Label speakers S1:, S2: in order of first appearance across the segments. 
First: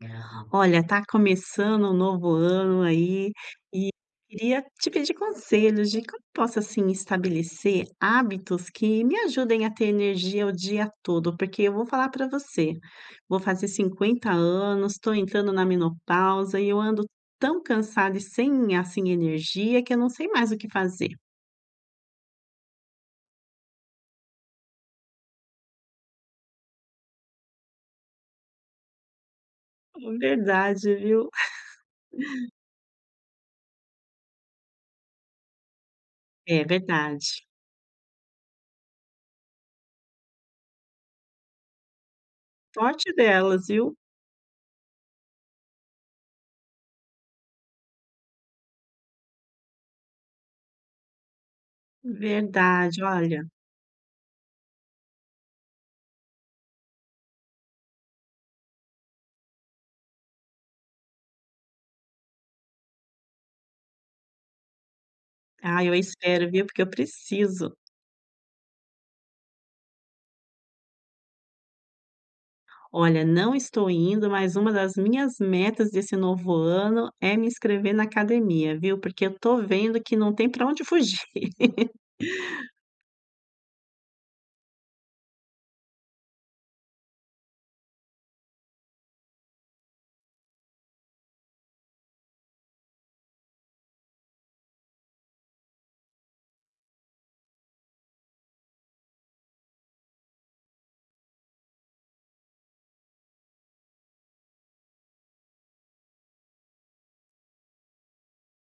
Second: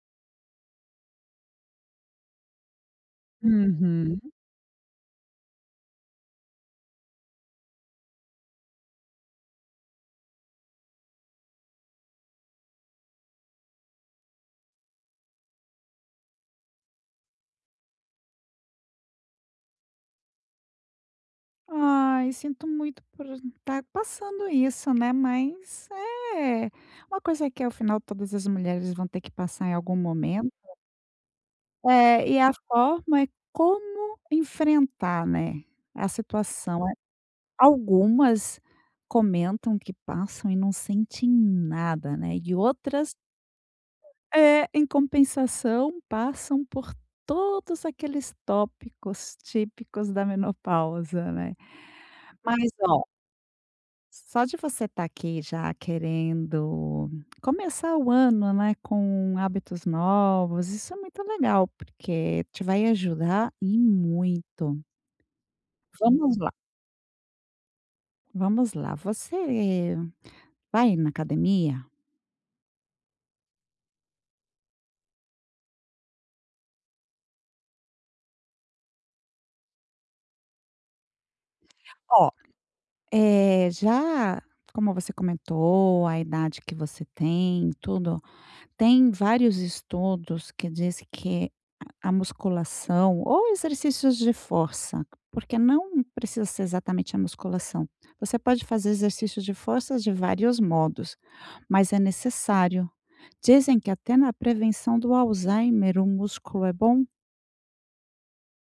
S1: [unintelligible] Olha, tá começando um novo ano aí, e
S2: Uhum.
S1: queria te pedir conselhos, de como posso, assim, estabelecer hábitos que me ajudem a ter energia o dia todo? Porque eu vou falar pra você. Vou fazer 50 anos, tô entrando na menopausa e eu ando tão cansada e sem, assim, energia, que eu não sei mais o que fazer.
S2: Ai, sinto muito por tá passando isso, né. Mas, é uma coisa que afinal todas as mulheres vão ter que passar em algum momento.
S1: Verdade, viu.
S2: É, e a forma é como enfrentar, né, a
S1: É
S2: situação. Eh,
S1: verdade.
S2: algumas comentam que passam e não sente nada, né. E outras
S1: Sorte delas, viu.
S2: É. Em compensação, passam por todos aqueles tópicos típicos da menopausa, né. Mas,
S1: Verdade,
S2: oh
S1: olha.
S2: só de você tá aqui, já querendo começar o ano, né, com hábitos novos, isso é muito legal, porque te vai ajudar e muito.
S1: Ah, eu
S2: Vamos
S1: espero,
S2: lá!
S1: viu. Porque eu preciso.
S2: Vamos lá! Você vai na academia?
S1: Olha, não estou indo, mas uma das minhas metas, desse novo ano, é me inscrever na academia, viu. Porque eu tô vendo que não tem para onde fugir.
S2: Oh, eh, já como você comentou a idade que você tem e tudo. Tem vários estudos que disse que a musculação ou exercícios de força, porque não precisa ser exatamente a musculação. Você pode fazer exercícios de forças de vários modos, mas é necessário. Dizem que até na prevenção do Alzheimer o músculo é bom!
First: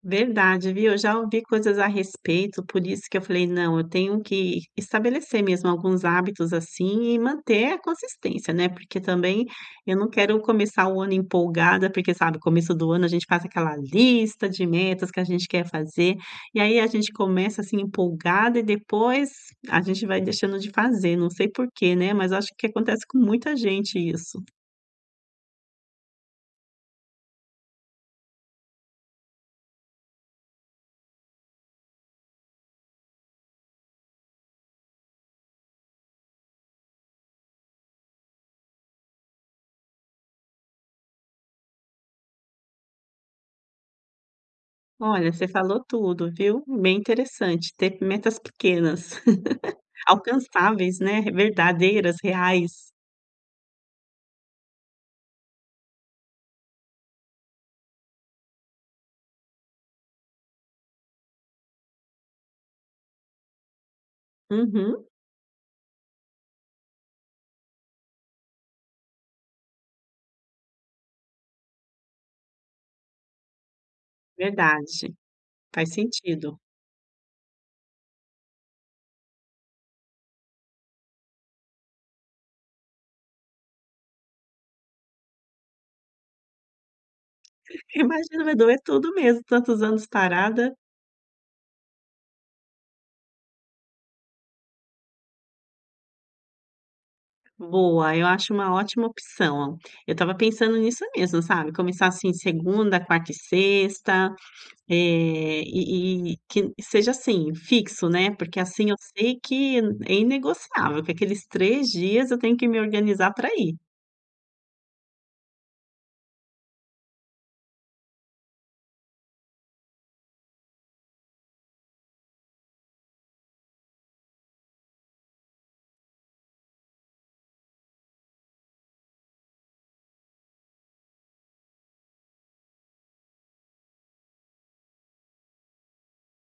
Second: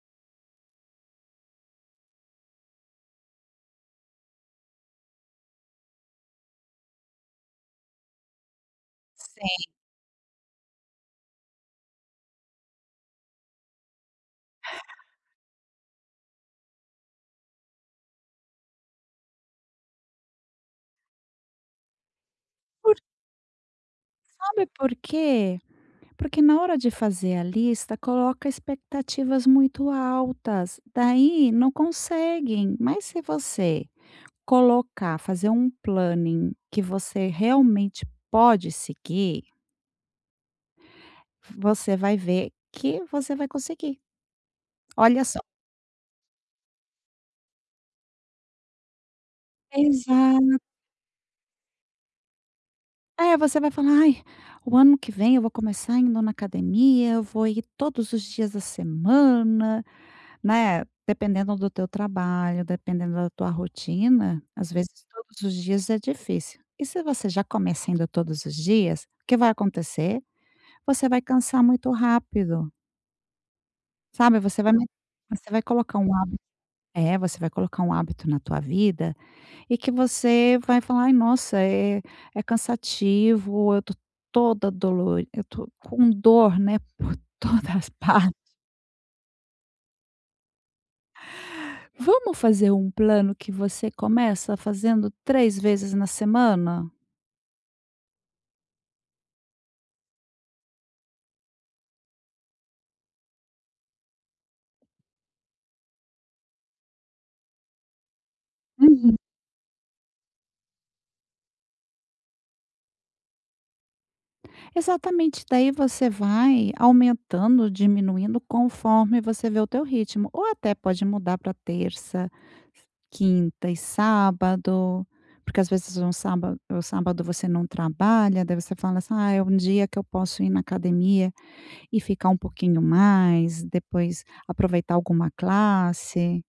S1: Verdade, viu? Eu já ouvi coisas a respeito, por isso que eu falei: “Não! Eu tenho que estabelecer mesmo alguns hábitos, assim, e manter a consistência, né?” Porque também
S2: Sim.
S1: eu não quero começar o ano empolgada, porque, sabe, começo do ano a gente faz aquela lista de metas que a gente quer fazer, e aí a gente começa, assim, empolgada e depois a gente vai deixando de fazer, não sei por quê, né? Mas acho que
S2: Por
S1: acontece com muita gente isso.
S2: Sabe por quê? Porque na hora de fazer a lista coloca expectativas muito altas, daí não conseguem, mas se você colocar, fazer um planning que você realmente pode seguir você vai ver que você vai conseguir. Olha
S1: Olha,
S2: só!
S1: você falou tudo, viu? Bem interessante ter m metas pequenas,
S2: Exa
S1: alcançáveis, né? Verdadeiras, reais.
S2: Eh, você vai falar: “Ai, o ano que vem eu vou começar indo na academia, eu vou ir todos os dias da semana.”, né? Dependendo do teu trabalho, dependendo da tua rotina, às vezes
S1: Uhum.
S2: todos os dias é difícil. E se você já começa indo todos os dias, o que vai acontecer? Você vai cansar muito rápido. Sabe, você vai me
S1: Verdade.
S2: você vai um
S1: Faz
S2: colocar hábit
S1: sentido.
S2: é, você vai colocar um hábito na tua vida, e que você vai falar: "Ai, nossa, é é cansativo, eu tô toda dolo eu tô com dor, né, por todas as partes.".
S1: Imagina, vai doer tudo mesmo, tantos anos parada.
S2: Vamos fazer um plano, que você começa fazendo 3 vezes na semana?
S1: Boa, eu acho uma ótima opção. Eu estava pensando nisso mesmo, sabe. Começar, assim, segunda, quarta e sexta. Eh, e e quin seja assim fixo, né, porque assim eu
S2: Uhum.
S1: sei que é inegociável que aqueles 3 dias eu tenho que me organizar pra ir.
S2: Exatamente, daí você vai aumentando ou diminuindo, conforme você vê o teu ritmo. Ou até pode mudar pra terça, s quinta e sábado. Porque às vezes um sábado o sábado você não trabalha, daí você fala: "Ah, é um dia que eu posso ir na academia, e ficar um pouquinho mais, depois aproveitar alguma classe.".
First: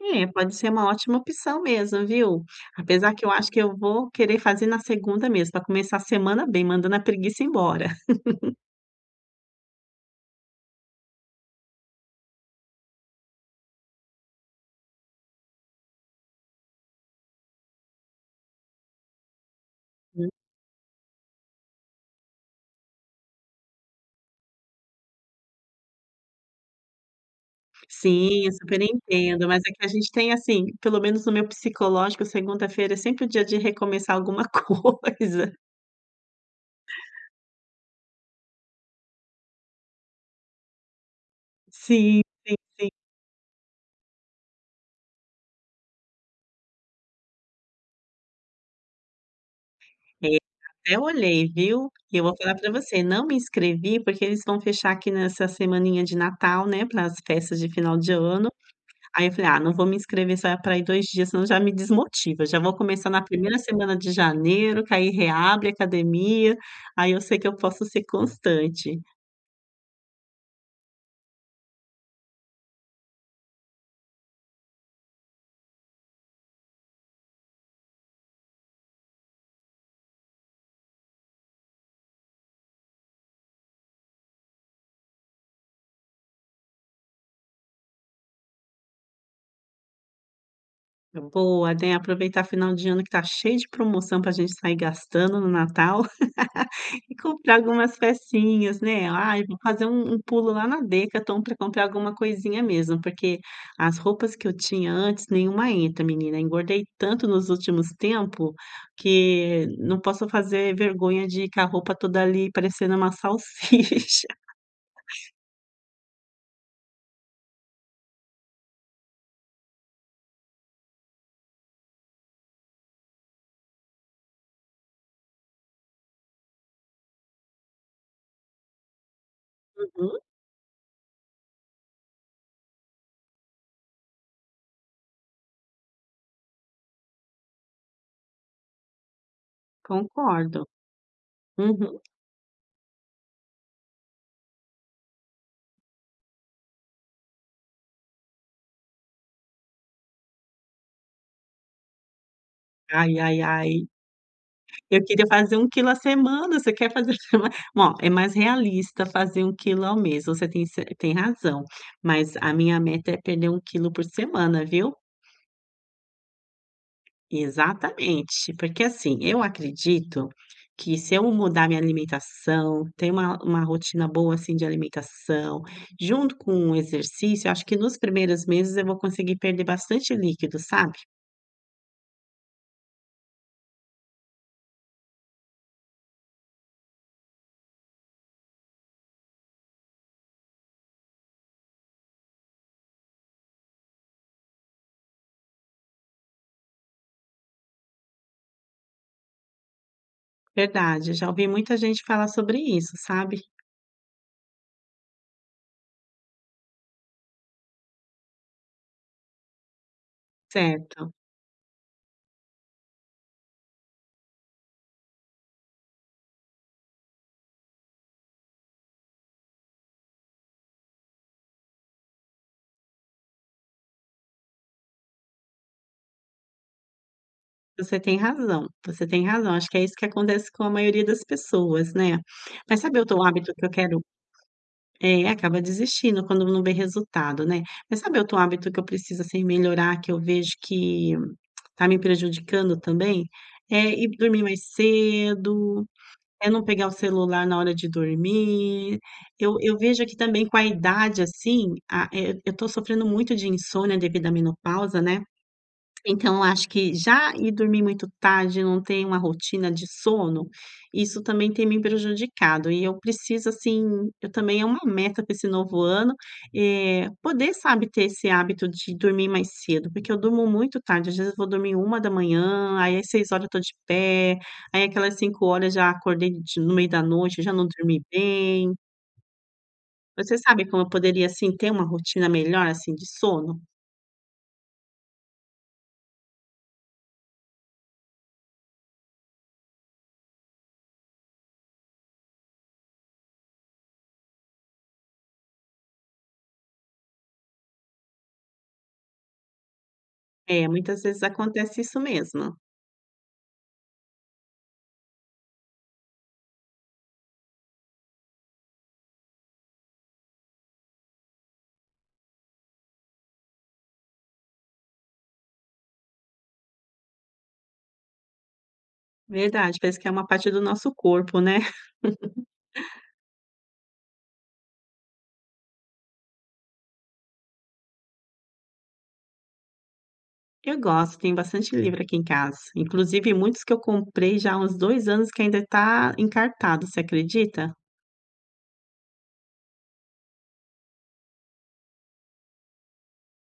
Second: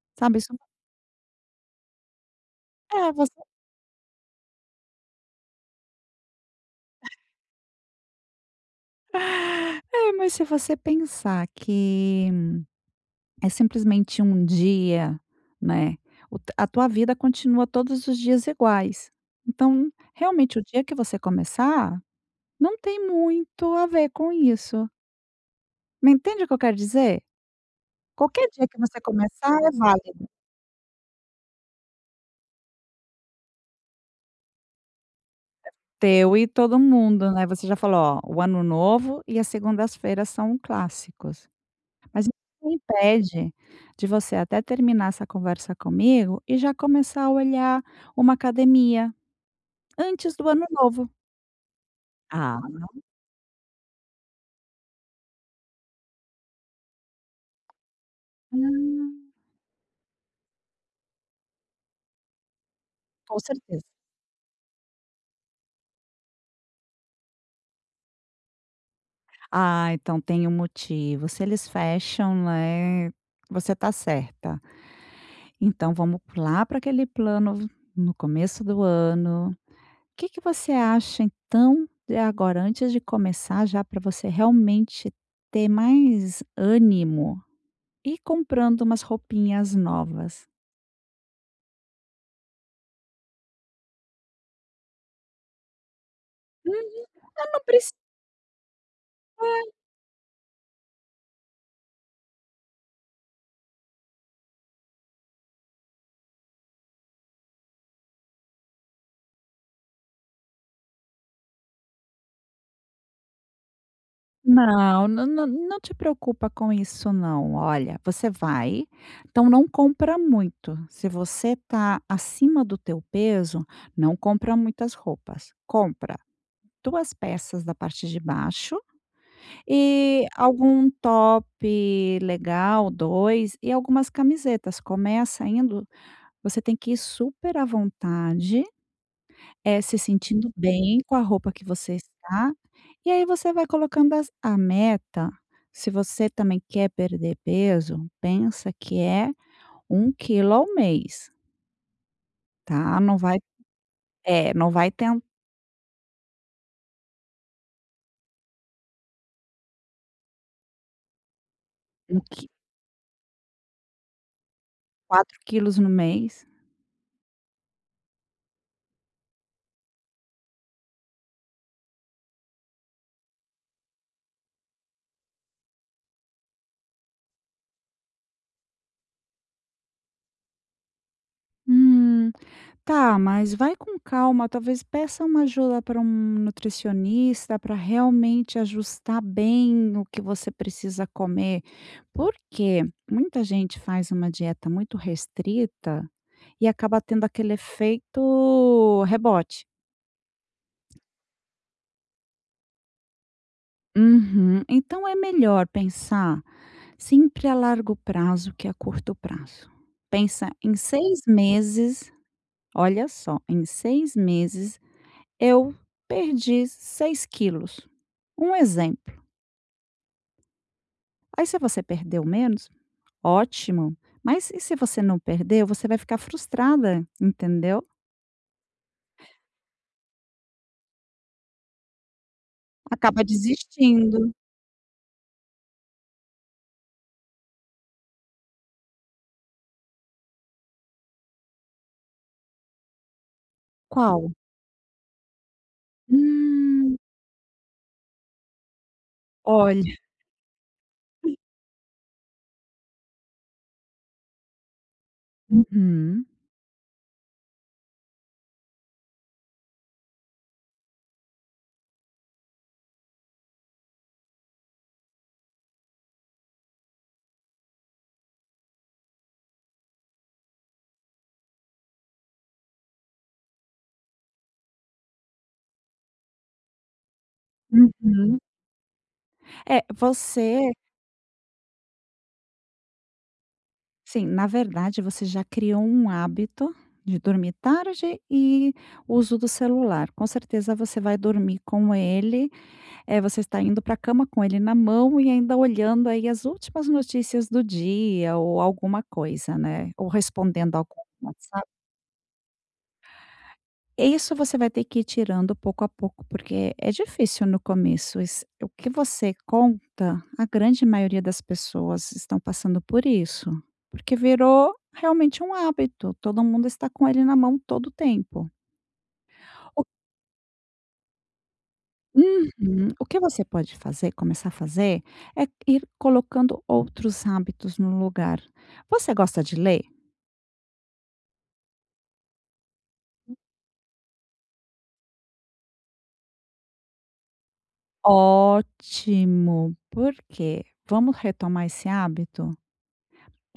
S1: É,
S2: Sabe
S1: pode
S2: isso
S1: ser uma ótima opção mesmo, viu. Apesar
S2: É,
S1: que eu
S2: você
S1: acho que eu vou fazer na segunda mesmo, pra começar a semana bem, mandando a preguiça embora.
S2: É, mais se você pensar que é, simplesmente, um dia, né. O t a tua vida continua todos os dias iguais. Então,
S1: Hum.
S2: realmente o dia que você começar, não tem muito a ver com isso. Me entende o que eu quero dizer?
S1: Sim,
S2: Qualquer
S1: eu
S2: dia que
S1: super
S2: você
S1: entendo,
S2: começar
S1: mas
S2: é
S1: é que a gente
S2: válido.
S1: tem assim pelo menos no meu psicológico, segunda-feira é sempre o dia de recomeçar alguma coisa.
S2: Teu e todo mundo, né? Você já falou: "Oh, o ano novo e a segundas-feiras são clássicos.",
S1: Sim,
S2: mas o
S1: sim,
S2: que
S1: sim.
S2: impede de você até terminar essa conversa comigo e já começar a olhar uma academia, antes
S1: Eh,
S2: do ano
S1: até
S2: novo.
S1: olhei, viu? E eu vou falar
S2: Ah
S1: pra
S2: [unintelligible]
S1: você, não me inscrevi porque eles vão fechar aqui nessa semaninha de Natal, né, pra as festas de final de ano. Aí
S2: Hum!
S1: eu falei: "Ah, não vou me inscrever só vai pra ir 2 dias, senão já me desmotiva, já vou começar na
S2: Com
S1: primeira
S2: certeza.
S1: semana de janeiro, que aí reabre academia, aí eu sei que eu posso ser constante.
S2: Ah, então tem um motivo se eles fecham, né, você tá certa. Então vamos p lá pra aquele plano, no começo do ano Que que você acha então, de agora antes de começar já, pra você realmente ter mais ânimo, ir comprando umas roupinhas novas?
S1: Boa, tem aproveitar final de ano que tá cheio de promoção, pra gente sair gastando no natal
S2: Uhum,
S1: e
S2: eu
S1: comprar
S2: não preci
S1: algumas pecinhas, né. Ai, vou
S2: É.
S1: fazer um um pulo lá na Decathlon, pra comprar alguma coisinha mesmo, porque as roupas que eu tinha antes, nenhuma entra, menina. Engordei tanto nos últimos tempos, que não posso fazer vergonha de que a roupa toda ali, parecendo uma salsicha.
S2: Não, nã nã não te preocupa com isso, não. Olha, você vai, então não compra muito, se você tá acima do teu peso, não compra muitas roupas. Compra 2 peças da parte de baixo,
S1: Uhum.
S2: e algum top legal, 2, e algumas camisetas. Começa indo, você tem que ir super à vontade, eh, se sentindo
S1: Concordo.
S2: bem com a roupa que você
S1: Uhum.
S2: está, e aí você vai colocando as a meta, se você também quer perder peso pensa que é 1 quilo ao mês. Tá. Não
S1: Ai
S2: vai
S1: ai ai.
S2: é não, vai
S1: Eu
S2: ten
S1: queria fazer 1 quilo à semana, você quer fazer olha, é mais realista fazer 1 quilo ao mês. Você tem ce tem razão,
S2: 1
S1: mas
S2: qui
S1: a minha meta é perder 1 quilo por semana, viu.
S2: 4 quilos no mês?
S1: Exatamente. Porque, assim, eu acredito que se eu mudar minha alimentação, ter uma uma rotina boa assim de alimentação, junto com o exercício, acho que, nos primeiros meses, eu vou conseguir perder bastante líquido, sabe.
S2: Hum. Tá, mas vai com calma, talvez, peça uma ajuda para um nutricionista, pra realmente ajustar bem o que você precisa comer. Por que? Muita gente faz uma dieta muito restrita e acaba tendo aquele efeito rebote.
S1: Verdade. Já ouvi muita gente falar sobre isso, sabe.
S2: Uhum. Então, é melhor pensar sempre a largo prazo, que a curto prazo. Pensa em
S1: Certo.
S2: 6 meses, olha só, em 6 meses, eu perdi 6 quilos. Um exemplo. Aí se você perdeu menos, ótimo. Mas, e se se você não perder, você vai ficar frustrada, entendeu?
S1: Você tem razão, você tem razão. Acho que é isso que acontece com a maioria das pessoas, né. Mas, sabe outro
S2: Acaba
S1: hábito que eu quero
S2: desistindo.
S1: é, acaba desistindo quando não vê resultado, né. Mas, sabe outro hábito que eu preciso assim melhorar, que eu vejo que tá me prejudicando também? É ir
S2: Qual?
S1: dormir mais cedo, é não pegar o
S2: Hum.
S1: celular na hora de dormir. Eu eu
S2: Olha.
S1: vejo que também com a idade,
S2: [unintelligible]
S1: assim, ah, eh, eu tô sofrendo muito de insônia, devido à menopausa, né.
S2: Uhum.
S1: Então, acho que já ir dormir muito tarde, eu não tenho uma rotina de sono, isso também tem me prejudicado e eu preciso, assim, eu também é uma meta para esse novo ano, eh, poder, sabe, ter esse hábito de dormir mais cedo, porque eu durmo muito tarde. Às vezes, eu vou dormir 1h, aí às 6h eu tô de pé, aí aquelas 5 já acordei de no meio da noite e já não dormi
S2: Uhum.
S1: bem.
S2: É,
S1: Você sabe
S2: você
S1: como eu poderia, assim, ter uma rotina melhor, assim, de sono?
S2: Sim, na verdade você já criou um hábito de dormir tarde e uso do celular, com certeza você vai dormir com ele eh, você está indo pra cama com ele na mão e ainda olhando aí as últimas notícias do dia, ou alguma coisa, né. Ou
S1: É,
S2: respondendo alguém
S1: muitas vezes
S2: no WhatsApp.
S1: acontece isso mesmo.
S2: E isso você vai ter que ir tirando, pouco a pouco, porque é difícil no começo. Iss o que você conta, a grande maioria das pessoas estão passando por isso. Porque virou realmente um hábito, todo mundo está com ele na mão todo o tempo.
S1: Verdade!
S2: O
S1: Parece que é um parte do nosso corpo, né?
S2: Uhum. O que você pode fazer começar a fazer, é ir colocando outros hábitos no lugar. Você gosta de ler?
S1: Eu gosto! Tem bastante livro aqui em casa. Inclusive
S2: Hum.
S1: muitos que eu comprei, já há uns 2 anos, que ainda tá encartado. Você acredita?
S2: Ótimo, por quê? Vamos retomar esse hábito?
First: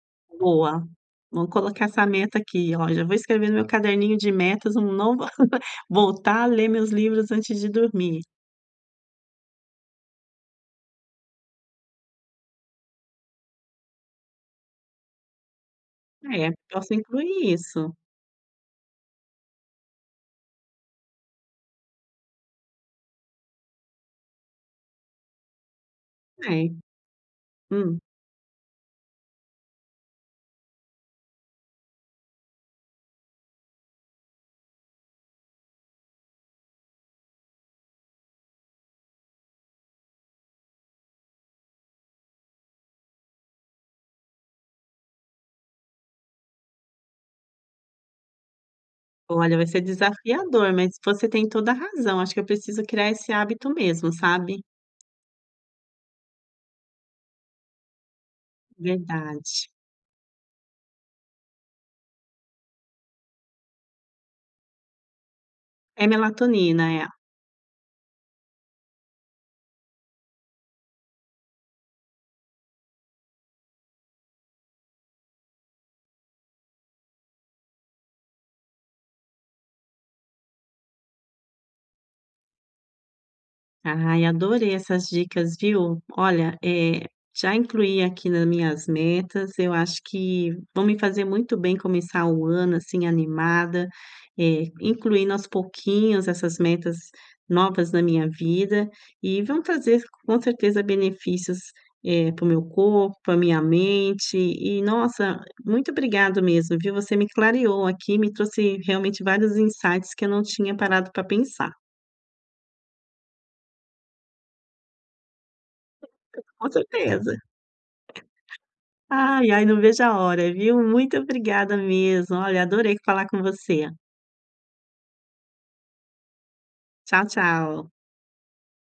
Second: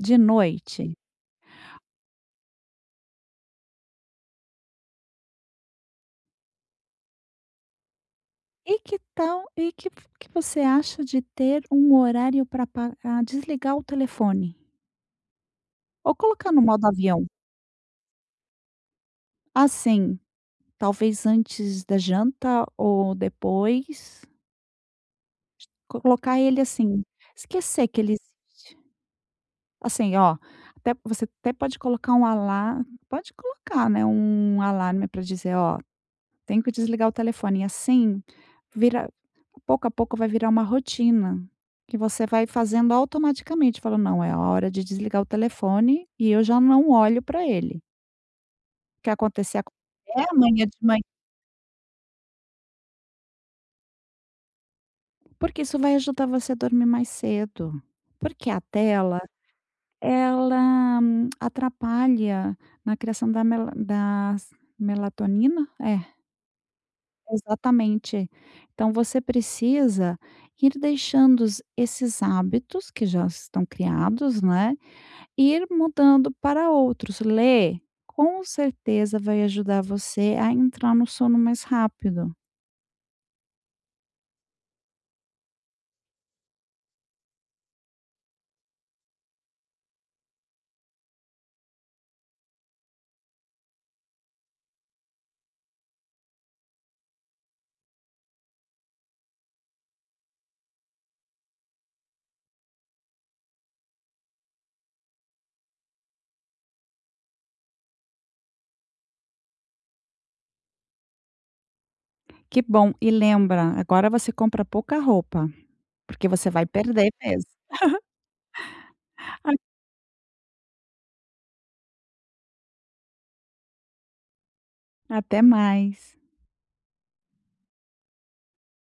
S2: De
S1: Boa,
S2: noite
S1: vou colocar essa meta aqui, olha, vou escrever no meu caderninho de metas, um novo a voltar a ler meus livros antes de dormir.
S2: E que tal e que v que você acha de ter um horário pra pa pra desligar o telefone ou
S1: É,
S2: colocar no modo
S1: posso
S2: avião?
S1: incluir isso.
S2: Assim, talvez antes da janta ou depois. Colocar ele
S1: É.
S2: assim, esquecer
S1: Hum.
S2: que ele existe. Assim oh, até você até pode colocar um alar pode colocar, né, um alarme, pra dizer: "Oh, tenho que desligar o telefone.". Assim, vira pouco a pouco, vai virar uma rotina, que você vai fazendo, automaticamente. Falando: "Não, é a hora de desligar o telefone e eu já não olho pra ele.". O que
S1: Olha,
S2: acontecer,
S1: vai
S2: aconteceu.
S1: ser
S2: É, amanhã
S1: desafiador,
S2: de ma
S1: mas você tem toda razão, acho que eu preciso criar esse hábito mesmo, sabe.
S2: Porque isso vai ajudar você a dormir mais cedo. Porque a tela,
S1: Verdade.
S2: ela atrapalha na criação da mela das melatonina?
S1: É
S2: É.
S1: melatonina, é.
S2: Exatamente. Então, você precisa ir deixando os esses hábitos, que já estão criados, né, ir mudando para outros. Ler, com certeza, vai ajudar você a entrar no sono mais rápido.
S1: Ai, adorei essas dicas, viu. Olha, eh, já incluí aqui na minhas metas, eu acho que vão me fazer muito bem, começar o ano assim animada, eh, incluindo aos pouquinhos essas metas novas na minha vida, e vão trazer, com certeza, benefícios, eh, para o meu corpo, pra minha mente e nossa, muito obrigado mesmo, viu. Você me clareou aqui, me trouxe realmente vários insights, que eu não tinha parado pra pensar.
S2: Que bom. E lembra, agora, você compra pouca roupa, porque você vai
S1: Com
S2: perder
S1: certeza.
S2: peso.
S1: Ai,
S2: [unintelligible]
S1: ai, não vejo a hora, viu. Muito obrigada mesmo. Olha, adorei falar com você.
S2: Até mais.
S1: Tchau, tchau.